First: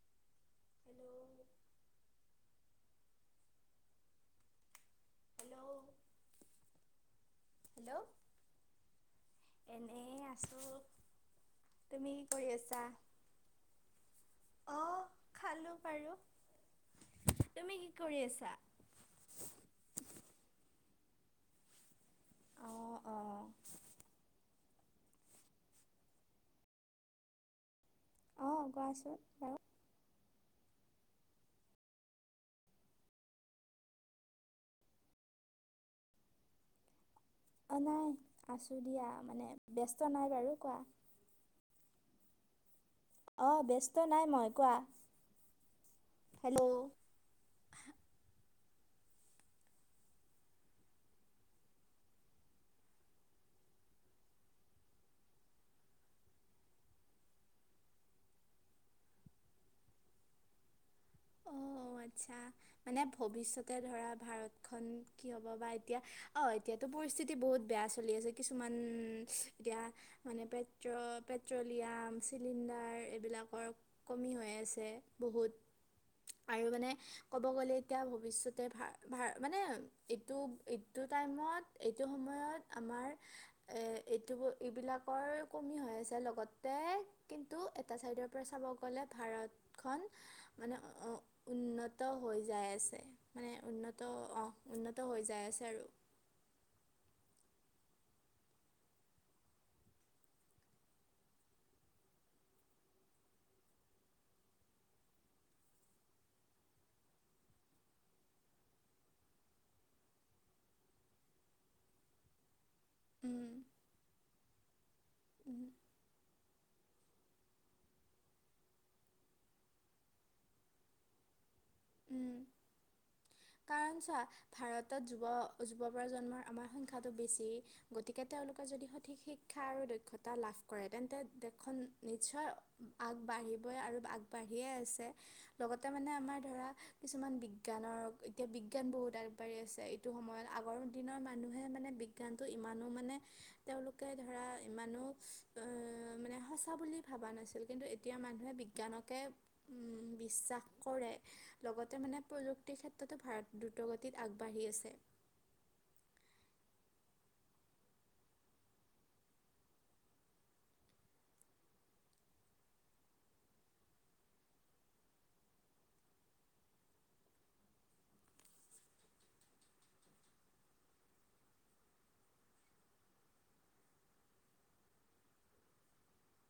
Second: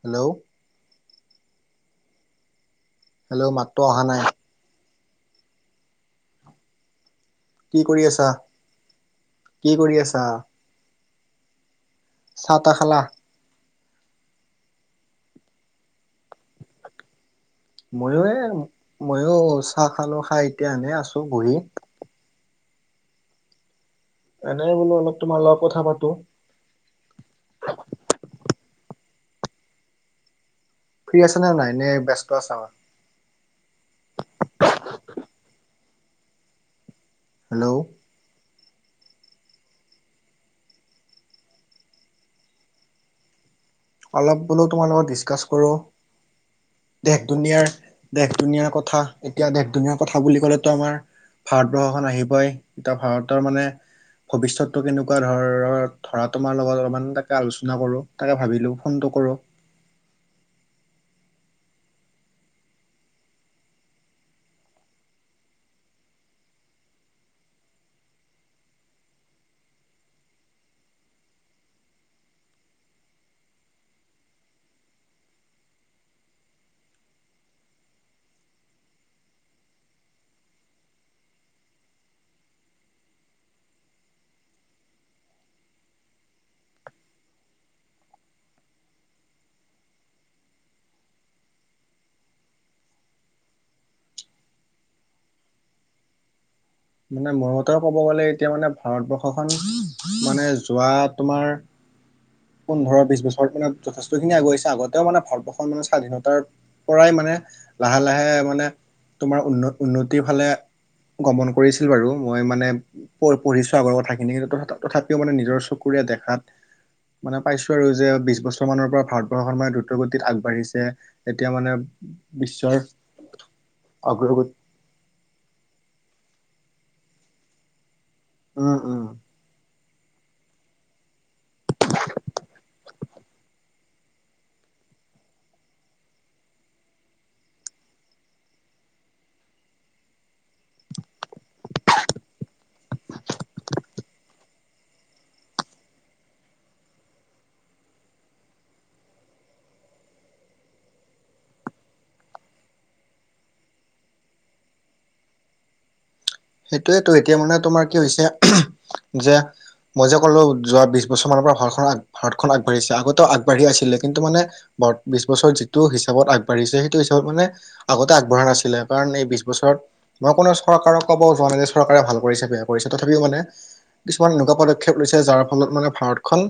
Hello hello hello মাতটো অহা নাই হেল্ল' কি কৰি হেল্ল' আছা কি কৰি এনেই আছা আছোঁ তুমি কি কৰি চাহ তাহ আছা খালা অ', খালো বাৰু তুমি কি কৰি ময়ো এ আছা? ময়ো চাহ খালো খাই এতিয়া এনে আছো বহি অঁ অঁ এনে বোলো অলপ তোমাৰ লগত কথা পাতো অ', কোৱাচোন বাৰু ফ্ৰী আছা নে নাই এ নে ব্যস্ত আছা হেল্ল' অ', নাই আছোঁ দিয়া মানে ব্যস্ত নাই বাৰু কোৱা অ', অলপ বোলো তোমাৰ লগত ডিচকাছ কৰোঁ হেল্ল' দেশ দুনীয়াৰ দেশ দুনীয়াৰ কথা এতিয়া দেশ ধুনীয়াৰ কথা বুলি ক'লেতো আমাৰ ভাৰতবৰ্ষখন আহিবই এতিয়া ভাৰতৰ মানে ভৱিষ্যতটো কেনেকুৱা ধৰৰ ধৰা তোমাৰ লগত অলপমান তাকে আলোচনা কৰো তাকে ভাবিলো ফোনটো কৰো অঁ আচ্ছা মানে ভৱিষ্যতে ধৰা ভাৰতখন কি হ'ব বা এতিয়া অ' এতিয়াতো পৰিস্থিতি বহুত বেয়া চলি আছে কিছুমান এতিয়া মানে পে পেট্ৰলিয় আঁ ছিলিণ্ডাৰ এবিলাকৰ কমি হৈ আছে বহুত আৰু মানে ক'ব গ'লে এতিয়া ভৱিষ্যতে ভা ভা মানে এইটো এইটো ত টাইমত এইটো সময়ত আমাৰ এইটো এইবিলাকৰ কমি হৈ আছে লগতে কিন্তু এটা চাইডৰ পৰা চাব গ'লে ভাৰতখন মানে অ, [inaudible] উন্নত হৈ যাই আছে মানে উন্নত অ' উন্নত হৈ যাই আছে আৰু [inaudible] মানে মোৰ মতে ক'ব গ'লে এতিয়া মানে ভাৰতবৰ্ষখন মানে যোৱা তোমাৰ পোন্ধৰ বিশ বছৰত মানে যথেষ্টখিনি আগুৱাইছে আগতেও মানে ভাৰতবৰ্ষত মানে স্বাধীনতাৰ পৰাই মানে লাহে লাহে মানে তোমাৰ উ উন্নতিৰ ফালে গমন পঢ়িছিল বাৰু মই মানে প উম, পঢ়িছো আগৰ কথাখিনি তথাপিও মানে নিজৰ উম, চকুৰে দেখাত মানে পাইছো আৰু যে বিশ বছৰ মানৰ পৰা ভাৰতবৰ্ষখন মানে দ্ৰুতগতিত আগবাঢ়িছে এতিয়া মানে উম বিশ্বৰ কাৰণ চোৱা অগ্ৰগতি ভাৰতত যুৱ যুৱ প্ৰজন্মৰ আমাৰ সংখ্যাটো বেছি গতিকে তেওঁলোকে উম যদি উম সঠিক শিক্ষা আৰু দক্ষতা লাভ কৰে তেন্তে দেখোন নিশ্চয় আগবাঢ়িব আৰু আগবাঢ়িয়ে আছে, লগতে মানে আমাৰ ধৰা কিছুমান বিজ্ঞানৰ, এতিয়া বিজ্ঞান বহুত আগবাঢ়ি আছে, এইটো সময়ত আগৰ দিনৰ মানুহে মানে বিজ্ঞানতটো ইমানো মানে, তেওঁলোকে ধৰা ইমানো, আহ মানে সচা বুলি ভাবা নাছিল, কিন্তু এতিয়া মানুহে বিজ্ঞানকে বিশ্বাস কৰে লগতে মানে প্ৰযুক্তিৰ ক্ষেত্ৰতো, ভাৰত দ্ৰুতগতিত আগবাঢ়ি আছে। সেইটোৱেতো, এতিয়া মানে তোমাৰ কি হৈছে, যে মই যে ক'লো, যোৱা বিশ বছৰ মানৰ পৰা ভাৰতখন-ভাৰতখন আগবাঢ়ি আছিলে, আগবাঢ়ি আছিলে কিন্তু মানে বিশ বছৰ যিটো হিচাপত আগবাঢ়িছে, সেইটো হিচাপত মানে আগতে আগবঢ়া নাছিলে, কাৰণ এই বিশ বছৰত মই কোনো চৰকাৰক ক'ব যোৱা নাই, যে চৰকাৰে ভাল কৰিছে বেয়া কৰিছে, তথাপিও মানে কিছুমান এনেকুৱা পদক্ষেপ লৈছে, যাৰ ফলত মানে ভাৰতখন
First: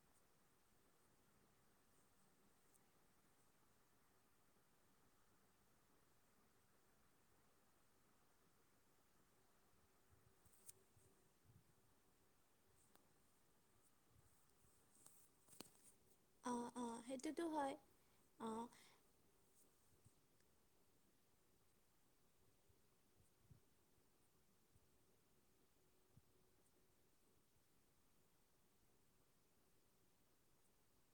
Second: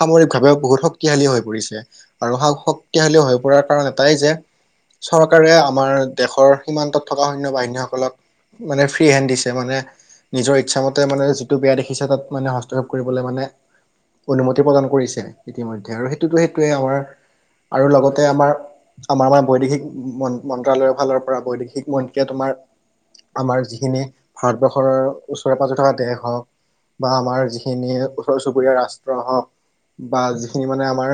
সামৰিকভাৱে বহুত শক্তিশালী হৈ পৰিছে। আৰু সা-শক্তিশালী হৈ পৰাৰ কাৰণ, এটাই যে চৰকাৰে আমাৰ দেশৰ সীমান্তত থকা সৈন্য বাহিনীসকলক, মানে ফ্ৰী হেড দিছে, মানে নিজৰ ইচ্ছা মতে মানে যিটো বেয়া দেখিছে, তাত মানে হস্তক্ষেপ কৰিবলৈ মানে অনুমতি প্ৰদান কৰিছে, ইতিমধ আৰু সেইটোতো সেইটোৱে, অ', আমাৰ অ', সেইটোতো হয়। আৰু লগতে আমাৰ, অ', আমাৰ-আমাৰ বৈদেশিক মন-মন্ত্ৰালয়ৰ ফালৰ পৰা বৈদেশিক মন্ত্ৰীয়ে তোমাৰ, আমাৰ যি খিনি ভাৰতবৰ্ষৰৰ, ওচৰে পাজৰে থকা দেশ হওক। বা আমাৰ যিখিনি ওচৰ চুবুৰীয়া ৰাষ্ট্ৰ হওঁক, বা যিখিনি মানে আমাৰ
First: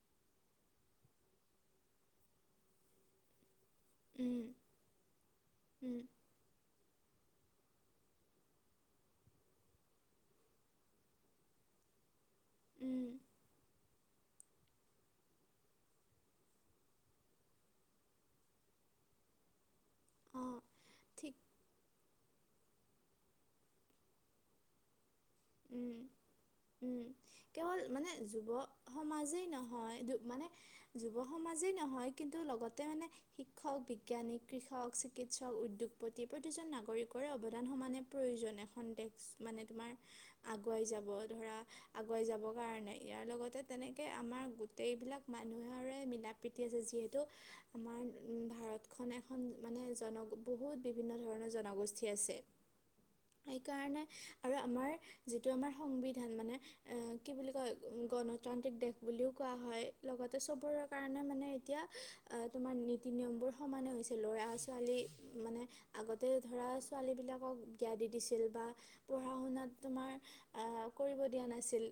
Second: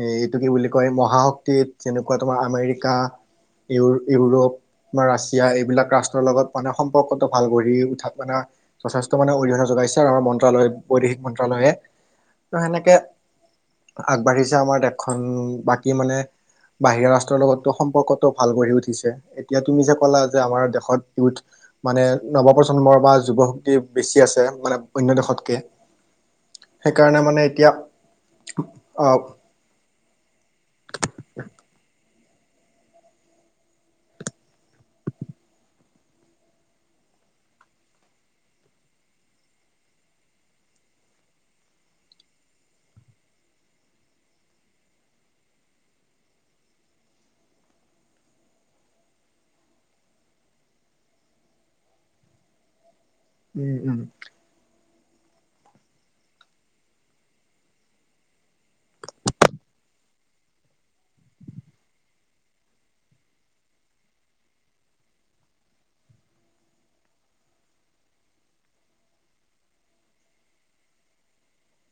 এ এইটো কি বুলি কয় মহাশক্তিত যেনেকুৱা তোমাৰ, আমেৰিকা ইউ-ইউৰোপ উম, বা ৰাছিয়া এইবিলাক উম, ৰাষ্ট্ৰৰ লগত পৰ্কটো ভাল গঢ়ি উঠাত, মানে যথেষ্ট মানে অৰিহণা যোগাইছে, আৰু আমাৰ মন্ত্ৰালয় বৈদেশিক মন্ত্ৰালয়ে ত সেনেকে, উম, আগবাঢ়িছে, আমাৰ দেশখন বাকী মানে বাহিৰা ৰাষ্ট্ৰৰ লগতো সম্পৰ্কটো ভাল গঢ়ি উঠিছে, এতিয়া তুমি যে ক'লা যে আমাৰ অ', দেশত ঠিক [unintelligible] মানে নৱপ্ৰজন্মৰ বা যুৱ শক্তি বেছি আছে, অন্য দেশত উম। [unintelligible] উম, এতিয়া কেৱল মানে যুৱ অ সমাজেই নহয়, যু মানে যুৱ সম মাজে নহয় কিন্তু লগতে মানে, শিক্ষক, বিজ্ঞানী, কৃষক, চিকিৎসক, উদ্যোগপতি প্ৰতিজন নাগৰিকৰ অৱদান সমানে প্ৰয়োজন, এখন দেশ, মানে তোমাৰ আগুৱাই যাব, ধৰা আগুৱাই যাবৰ কাৰণে ইয়াৰ লগতে তেনেকে আমাৰ গোটেইবিলাক মা মানুহৰে মিলা প্ৰীতি আছে, যিহেতু আমাৰ ভাৰতখন এখন মানে জন বহুত বিভিন্ন ধৰণৰ জনগোষ্ঠী আছে, উম উম সেইকাৰণে আৰু আমাৰ যিটো আমাৰ সংবিধান মানে, এ কি বুলি কয় গণতান্ত্ৰিক দেশ বুলিও কোৱা হয়, লগ লগতে চবৰেৰ কাৰণে, মানে এতিয়া তোমাৰ নীতি নিয়মবোৰ সমানে হৈছে, ল'ৰা, ছোৱালী মানে, আগতে ধৰা ছোৱালীবিলাকক বিয়া দি দিছিল, বা পঢ়া শুনাত তোমাৰ [unintelligible] কৰিব দিয়া নাছিল,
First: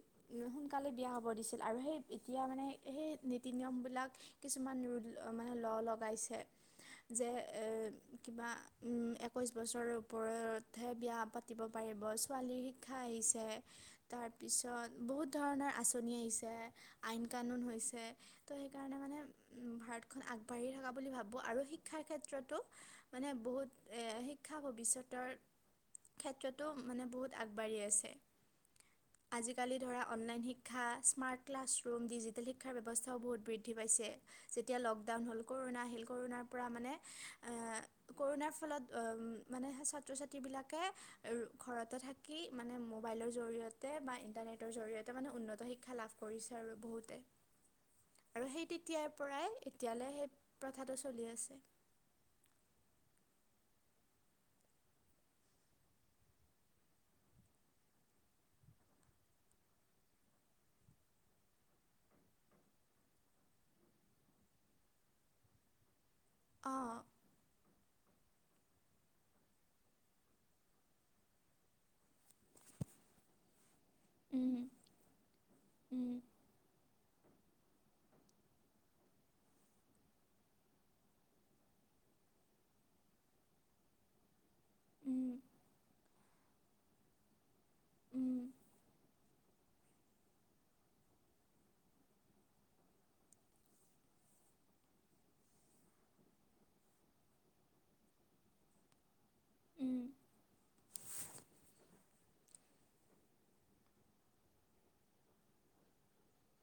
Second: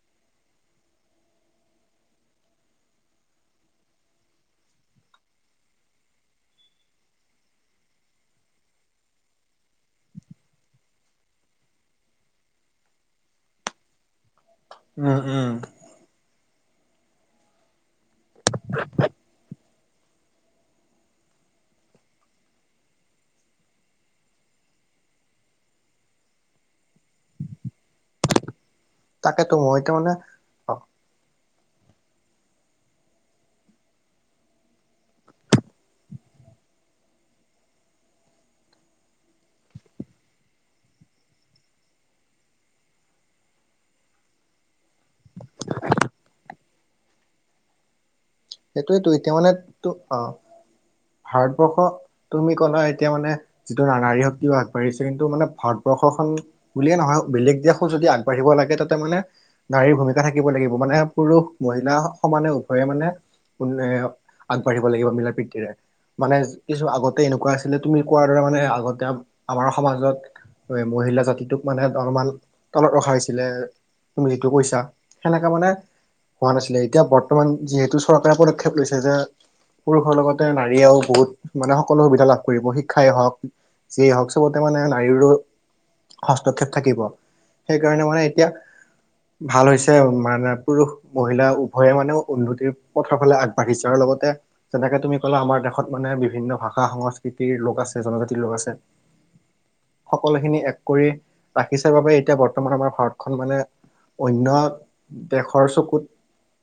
সোনকালে বিয়া হব দিছিল, আৰু সেই এতিয়া মানে, সেই নীতি নিয়ম বিলাক, কিছুমান ৰু মানে ল লগাইছে। যে এ কিবা উম, একৈশ বছৰৰ ওপৰতহে বিয়া পাতিব পাতিব পা ৰিব ছোৱালীৰ শিক্ষা আহিছে, তাৰপিছত উম বহুত উম ধৰণৰ আঁচনি আহিছে আইন কানুন হৈছে, ত' সেইকাৰণে মানে উম, ভাৰতখন আগবাঢ়ি থকা বুলি ভাবো, আৰু শিক্ষাৰ ক্ষেত্ৰতো, মানে বহুত এ শিক্ষা ভৱিষ্যতৰ ক্ষেত্ৰতো মানে বহুত, আগ বাঢ়ি আছে, তাকেতো আজিকালি মই তাৰ ধৰা মানে অনলাইন অ শিক্ষা, স্মাৰ্ট ক্লাছৰুম, ডিজিটেল শিক্ষাৰ ব্যৱস্থাও বহুত বৃদ্ধি পাইছে, যেতিয়া লকডাউন হ'ল ক'ৰ'না আহিল, ক'ৰ'নাৰ পৰা মানে, আহ, কৰুণাৰ ফলত অম, মানে ছাত্ৰ ছাত্ৰী বিলাকে ঘৰতে থাক কি মানে মোবাইলৰ জৰিয়তে বা ইন্টাৰনেটৰ জৰি়য়তে মানে উন্নত শিক্ষা লাভ কৰিছে আৰু বহুতে। আৰু সেই [inaudible] তেতিয়াৰ সেইটোৱেতো এতিয়া পৰাই মানে, ত, এতিয়ালৈ সেই অ', প্ৰথাটো চলি আছে ভাৰতবৰ্ষ, তুমি ক'লা এতিয়া মানে যিটো না-নাৰী শক্তিও আগবাঢ়িছে। কিন্তু মানে ভাৰতবৰ্ষখন বুলিয়ে নহয়, বেলেগ দেশো যদি আগবাঢ়িব লা তাকে তাতে মানে নাৰীৰ ভূমিকা থাকিব লাগিব। মানে পুৰুষ-মহিলা সমানে উভয়ে মানে কুলুৱে আগবাঢ়িব লাগিব মিলা-প্ৰীতিৰে। মানে কিছু অঁ আগতে এনেকুৱা আছিলে তুমি কোৱাৰ দৰে মানে, আগতে আ-আমাৰ সমাজত কৰে মহিলা জাতিটোক মানে অলপমান তলত ৰখা হৈছিলে। তুমি যিটো উম কৈছা, সেনেকা মানে উম হোৱা নাছিলে। এতিয়া বৰ্তমান যিহেতু ছু চৰকাৰে পদক্ষেপ লৈছে যে পুৰুষৰ লগতে নাৰীয়েও বহুত মানে, সকলো সুবিধা লাভ কৰিব শিক্ষাই হওঁক, যিয়েই হওঁক চবত তাতে মানে নাৰীৰো উম হস্তক্ষেপ থাকিব। সেইকাৰণে মানে উম এতিয়া ভাল হৈছে। মানে পুৰুষ-মহিলা উভয়ে মানে উন্নতিৰ পথৰ ফালে আগবাঢ়িছে, আৰু লগতে যেনেকে তুমি ক'লা আমাৰ দেশত মানে বিভিন্ন ভাষা-সংস্কৃতিৰ লোক আছ ছে জনজাতিৰ লোক আছে। উম সকলোখিনি এক কৰি ৰাখিছে বাবে এ এতিয়া বৰ্তমান আমাৰ ভাৰতখন মানে অন্য দেশৰ চকুত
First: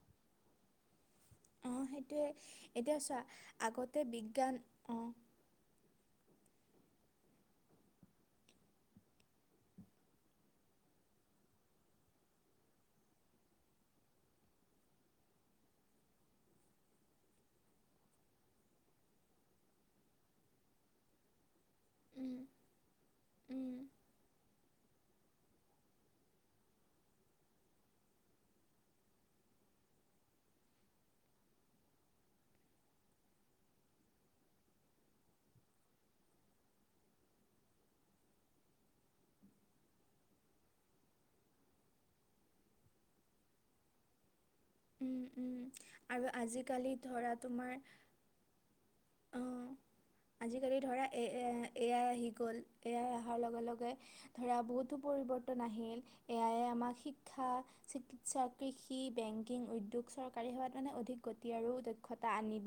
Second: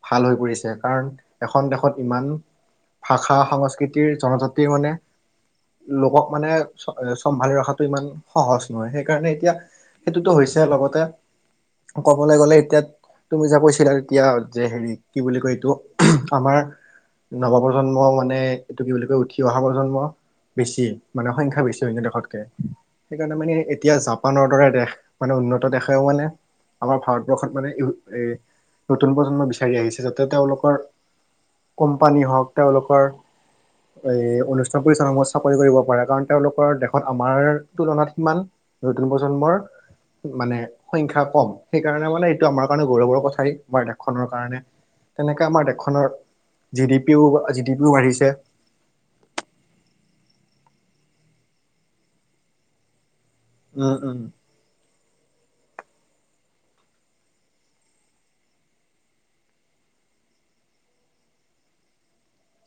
ভাল হৈ পৰিছে, কাৰণ এখন অঁ দেশত সেইটোৱে ইমান এতিয়া চোৱা আগতে ভাষা-সংস্কৃতিৰ, বিজ্ঞান জনজাতিৰ মানে অঁ লোকক মানে চ-চম্ভালি ৰখাতটো ইমান সহজ নহয়। সেইকাৰণে এতিয়া সেইটোতো হৈছে, লগতে ক'বলৈ গ'লে এতিয়া, তুমি যে কৈছিলা তেতিয়া যে হেৰি কি বুলি কয় এইটো আমাৰ নৱপ্ৰজন্ম মানে, এইটো কি বুলি কয় উঠি অহা প্ৰজন্ম বেছি। মানে সংখ্যা বেছি। [unintelligible] উম দেশতকে। সেইকাৰণে মানে উম, এতিয়া জাপানৰ দৰে দেশ, মানে উন্নত দেশেও মানে আমাৰ ভাৰতবৰ্ষত মানে ই-এ-নতুন প্ৰজন্ম বিচাৰি আহিছে যাতে তেওঁলোকৰ কোম্পানী হওক, তেওঁলোকৰ এ [unintelligible] সমূহত চাকৰি কৰিব পাৰে। কাৰণ তেওঁলোকৰ দেশত আমাৰ তুলনাত সিমান নতুন প্ৰজন্মৰ মানে সংখ্যা কম। সেইকাৰণে মানে এইটো আমাৰ কাৰণে গৌৰৱৰ কথাই আমাৰ দেশখনৰ কাৰণে। উম, উম। খনৰ আৰু জি আজিকালি ডি ধৰা পিও-জি তোমাৰ ডি পিও বাঢ়িছে। অ', আজিকালি ধৰা এ-এ- এ আই আহি গ'ল। এ আই অহাৰ লগে-লগে উম উম ধৰা বহুতো পৰিৱৰ্তন আহিল। এ আই আমাক শিক্ষা, চিকিৎসা, কৃষি, বেংকিং, উদ্যোগ চৰকাৰী সেৱাত মানে অধিক গতি আৰু দক্ষতা আনিব।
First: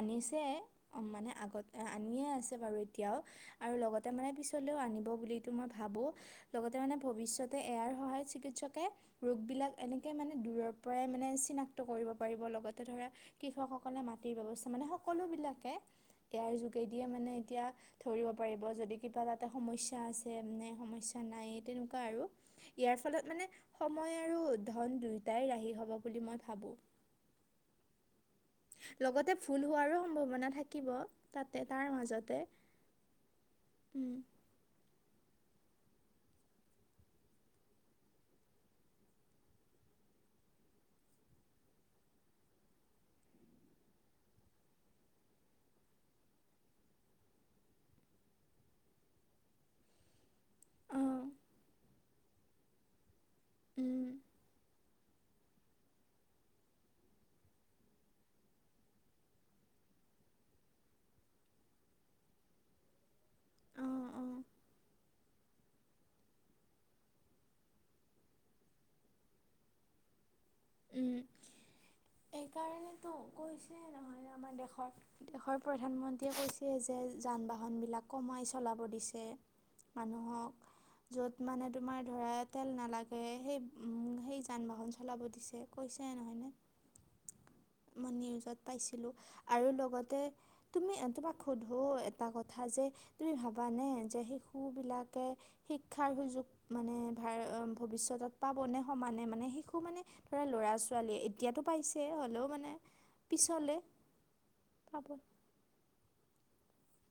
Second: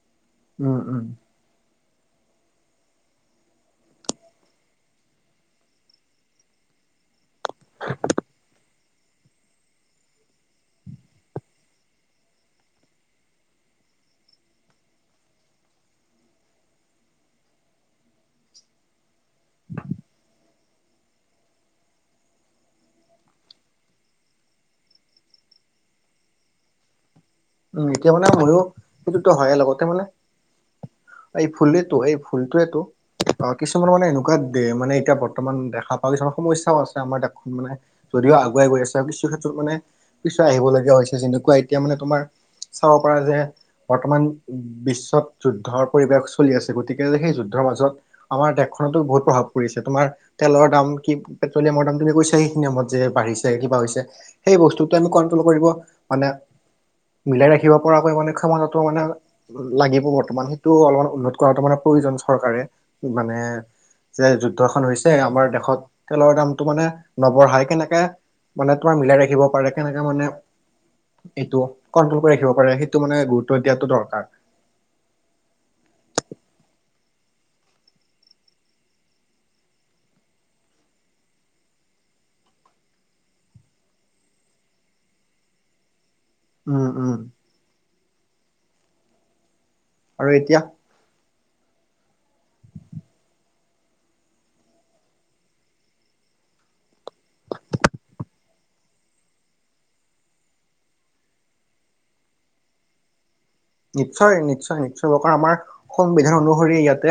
আনিছে, উম উম অ-মানে আগত আনিয়ে [inaudible] আছে বাৰু এতিয়াও, আৰু লগতে মানে পিছলৈও আনিব বুলিটু মই ভাবো। লগতে মানে ভৱিষ্যত তে এ আইৰ সহায়ত চিকিৎসকে ৰোগ বিলাক এনেকে মানে দূৰৰ পৰাই মানে চিনাক্ত কৰিব পাৰিব। লগতে ধৰা কৃষকসকলে মাটিৰ ব্যৱস্থা মানে সকলোবিলাক [inaudible] এ আইৰ যোগেদিয়ে মানে এতিয়া ধৰিব পাৰিব। যদি কিবা তাতে সমস্যা আছে, মানে সমস্যা নাই তেনেকুৱা আৰু। ইয়াৰ ফলত মানে সময় আৰু ধন দুইটাই ৰাহি হব বুলি মই ভাবোঁ। উম, এতিয় [unintelligible] মইও সেইটোতো লগতে হয়ে। ভুল লগতে হোৱাৰো মানে সম্ভাৱনা থাকিব এই তাতে তাৰ ভুলেটো এই মাজতে ভুলটোৱোটো অ, কিছুমান মানে উম এনেকুৱাত দে মানে, ব বৰ্তমান দেখা পাওঁ কিছুমান সমস্যাও আছে। আমাৰ দেশখন মানে যদিও আগুৱাই গৈ আছে, আৰু কিছু ক্ষেত্ৰত মানে কিছ আহিব লগীয়া হৈছে যেনেকুৱা এতিয়া মানে তোমাৰ চাব পাৰা যে, বৰ্তমান বিশ্বত যুদ্ধৰ পৰিৱেশ চলি আছে গতিকে সেই যুদ্ধৰ মাজত আমাৰ দেশখনতো বহুত প্ৰভাৱ পৰিছে। তোমাৰ তেলৰ দাম অ কি, পেট্ৰলিয়ামৰ দাম তুমি কৈছ সেই নিয়মত যে বাঢ়িছে কিবা হৈছে। উম, সেই বস্তুটো আমি কন্ট্ৰল কৰিব মানে মিলাই ৰাখিব পৰাকৈ মানে ক্ষমতাটো মানে লাগিব বৰ্তমান সেইটো অলপমান উন্নত কৰাটো মানে প্ৰয়োজন চৰকাৰে মানে অ', যে, অ', যুদ্ধখন হৈছে আমাৰ দেশত তেলৰ দামটো মানে নবঢ়াই কেনেকে মানে তোমাৰ মিলাই ৰাখিব পাৰে কেনেকা মানে উম। এইটো কন্ট্ৰল কৰি ৰাখিব পাৰে সেইটো এইকাৰণেতো মানে গুৰুত্ব কৈছে দিয়াটো দৰকাৰ নহয়, আমাৰ দেশৰ, দেশৰ প্ৰধানমন্ত্ৰীয়ে কৈছে যে, যান বাহন বিলাক কমাই চলাব দিছে মানুহক য'ত মানে তোমাৰ ধৰা তেল নালাগে সেই উম, সেই যান বাহন চলাব দিছে কৈছে নহয় উম, উম। নিউজত পাইছিলো আৰু লগতে আৰু এতিয়া তুমি তোমাৰ সোধো এটা কথা যে, তুমি ভাবানে? যে, শিশু বিলাকে শিক্ষাৰ সুযোগ মানে ভ ভৱিষ্যতত পাবনে সমানে? মানে শিশু মানে ধৰা ল'ৰা ছোৱালীয়ে এতিয়াতো পাইছে হ'লেও মানে পিছলে নিশ্চয়, নিশ্চয়, পাব নিশ্চয়ৰ কাৰ আমাৰ সংবিধান অনুসৰি ইয়াতে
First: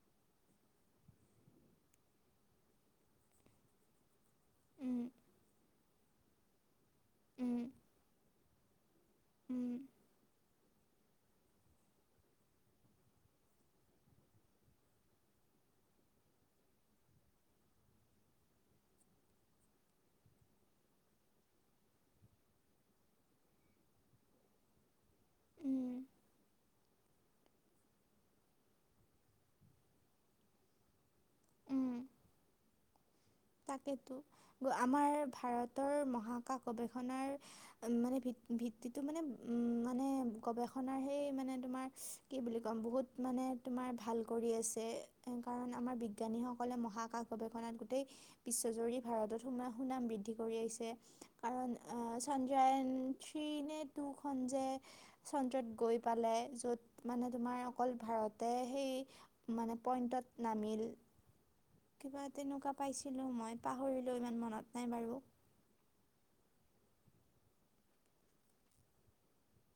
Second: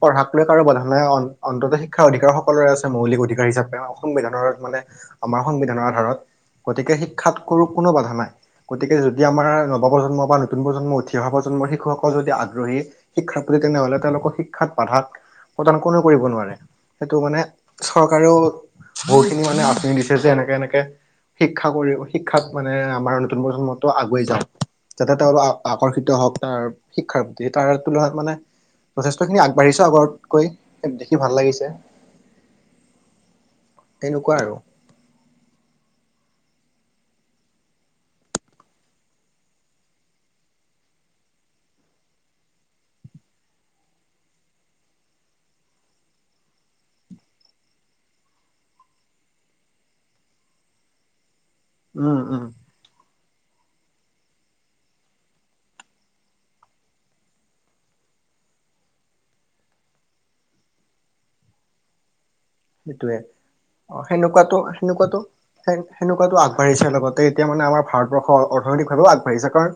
পঢ়াক লৈ কাৰো বাধা নাই অন্তত শিক্ষাৰ অধিকাৰ সকলোৰে আছে, মৌলিক অধিকাৰ হিচাপে সংবিধান মানে উম আমাৰ সংবিধানৰ আধাৰত গতিকে শিক্ষাত উম কৰো কোনো বাধা নাই। গতিকে যদি আমাৰ উম নৱ প্ৰজন্ম বা নতুন প্ৰজন্ম ঠিয় প্ৰজন্মৰ শিশুসকল যদি আগ্ৰহী শিক্ষাৰ প্ৰতি তেনেহ'লে তেওঁলোকক শিক্ষাত বাধাত প্ৰদান কোনেও কৰিব নোৱাৰে, সেইটো মানে চৰকাৰেও বহুতখিনি মানে আপুনি দিছে যে, এনেকে এনেকে শিক্ষা কৰি শিক্ষাত মানে আমাৰ নতুন প্ৰজন্মতো আগুৱাই যাওঁক যাতে তেওঁলোক উম আকৰ্ষিত হওঁক তাৰ শিক্ষাৰ প্ৰতি তাৰ তুলনাত মানে যথেষ্ট খিনি আগবাঢ়িছ আগতকৈ, দেখি ভাল লাগিছে। উম তাকেতো তেনেকুৱা আৰু আমাৰ ভাৰতৰ মহা কা গৱেষণাৰ উম, মানে ভি ভিত্তিটো মানে উম, মানে গৱেষণাৰ সেই মানে তোমাক কি বুলি কম বহুত মানে তোমাৰ ভাল কৰি আছে, কাৰণ আমাৰ বিজ্ঞানী সকলে মহাকাশ গৱেষণাত গোটেই বিশ্বজুৰি ভাৰতত সুম সুনাম বৃদ্ধি কৰি আহিছে, কাৰণ উম উম চন্দ্ৰায়ন থ্ৰী নে টো খন যে, চন্দ্ৰত গৈ পালে য'ত মানে তোমাৰ অকল ভাৰতে সেই মানে পইন্টত নামিল, কিবা তেনেকুৱা পাইছিল সিটোৱে অ', সেনেকুৱাটো, সেনেকুৱাটো, সেনেকুৱাটো আগবাঢ়িছে লগত ত এতিয়া মানে আমাৰ ভাৰতবৰ্ষ অৰ্থনৈতিকভাৱে আগবাঢ়িছে কাৰণ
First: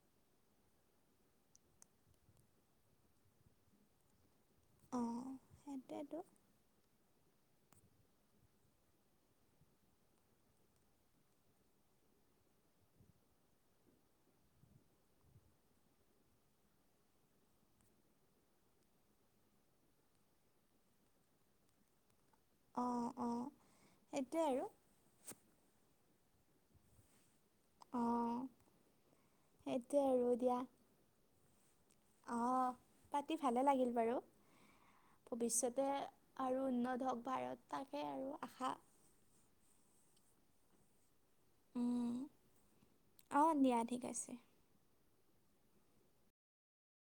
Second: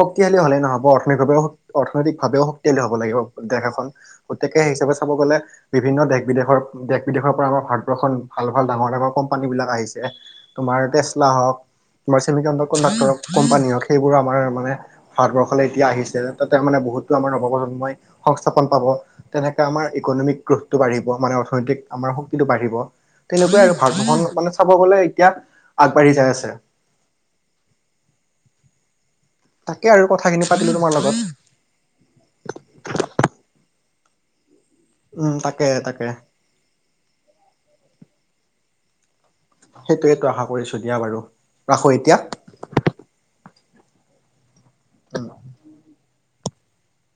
শক্তিশালী হ'লেই নহ'ব অৰ্থনৈতিকভাৱেও অৰ্থনৈতিকভাৱেও শক্তিশালী হ'ব লাগিব দেশ এখন গতিকে সেই হিচাপে চাব অঁ গ'লে বিভিন্ন সেইটোৱেতো দেশ বিদেশৰ দেশ বিদেশৰ পৰা আমাৰ ভাৰতবৰ্ষত ভাল, ভাল ডাঙৰ, ডাঙৰ কোম্পানী বিলাক আহিছে তোমাৰ টেচলা হওঁক তোমাৰ চিমি কাউন্দ্দৰ কণ্ডাক্টৰক কোম্পানী হওঁক সেইবোৰ আমাৰ মানে ভাৰতবৰ্ষলৈ এতিয়া আহিছে তাতে মানে বহুতো আমাৰ নৱপ্ৰজন্মই সংস্থাপন পাব তেনেকে আমাৰ ইকনমিক গ্ৰোপটো বাঢ়িব মানে অৰ্থনৈতিক আমাৰ শক্তিটো বাঢ়িব, অঁ অঁ তেনেকুৱাই আৰু ভাগ ভকন সেইটোৱে মানে আৰু চাব গ'লে এতিয়া [unintelligible] আছে। অ'। তাকে আৰু কথাখিনি পাতিলো তোমাৰ লগত অ', পাতি ভালে লাগিল বাৰু। উম তাকে ভৱিষ্যতে তাকে আৰু উন্নত হওঁক ভাৰত তাকে আৰু আশা। সেইটোৱেটো আশা কৰিছো দিয়া বাৰু ৰাখো এতিয়া। অঁ দিয়া ঠিক আছে। উম।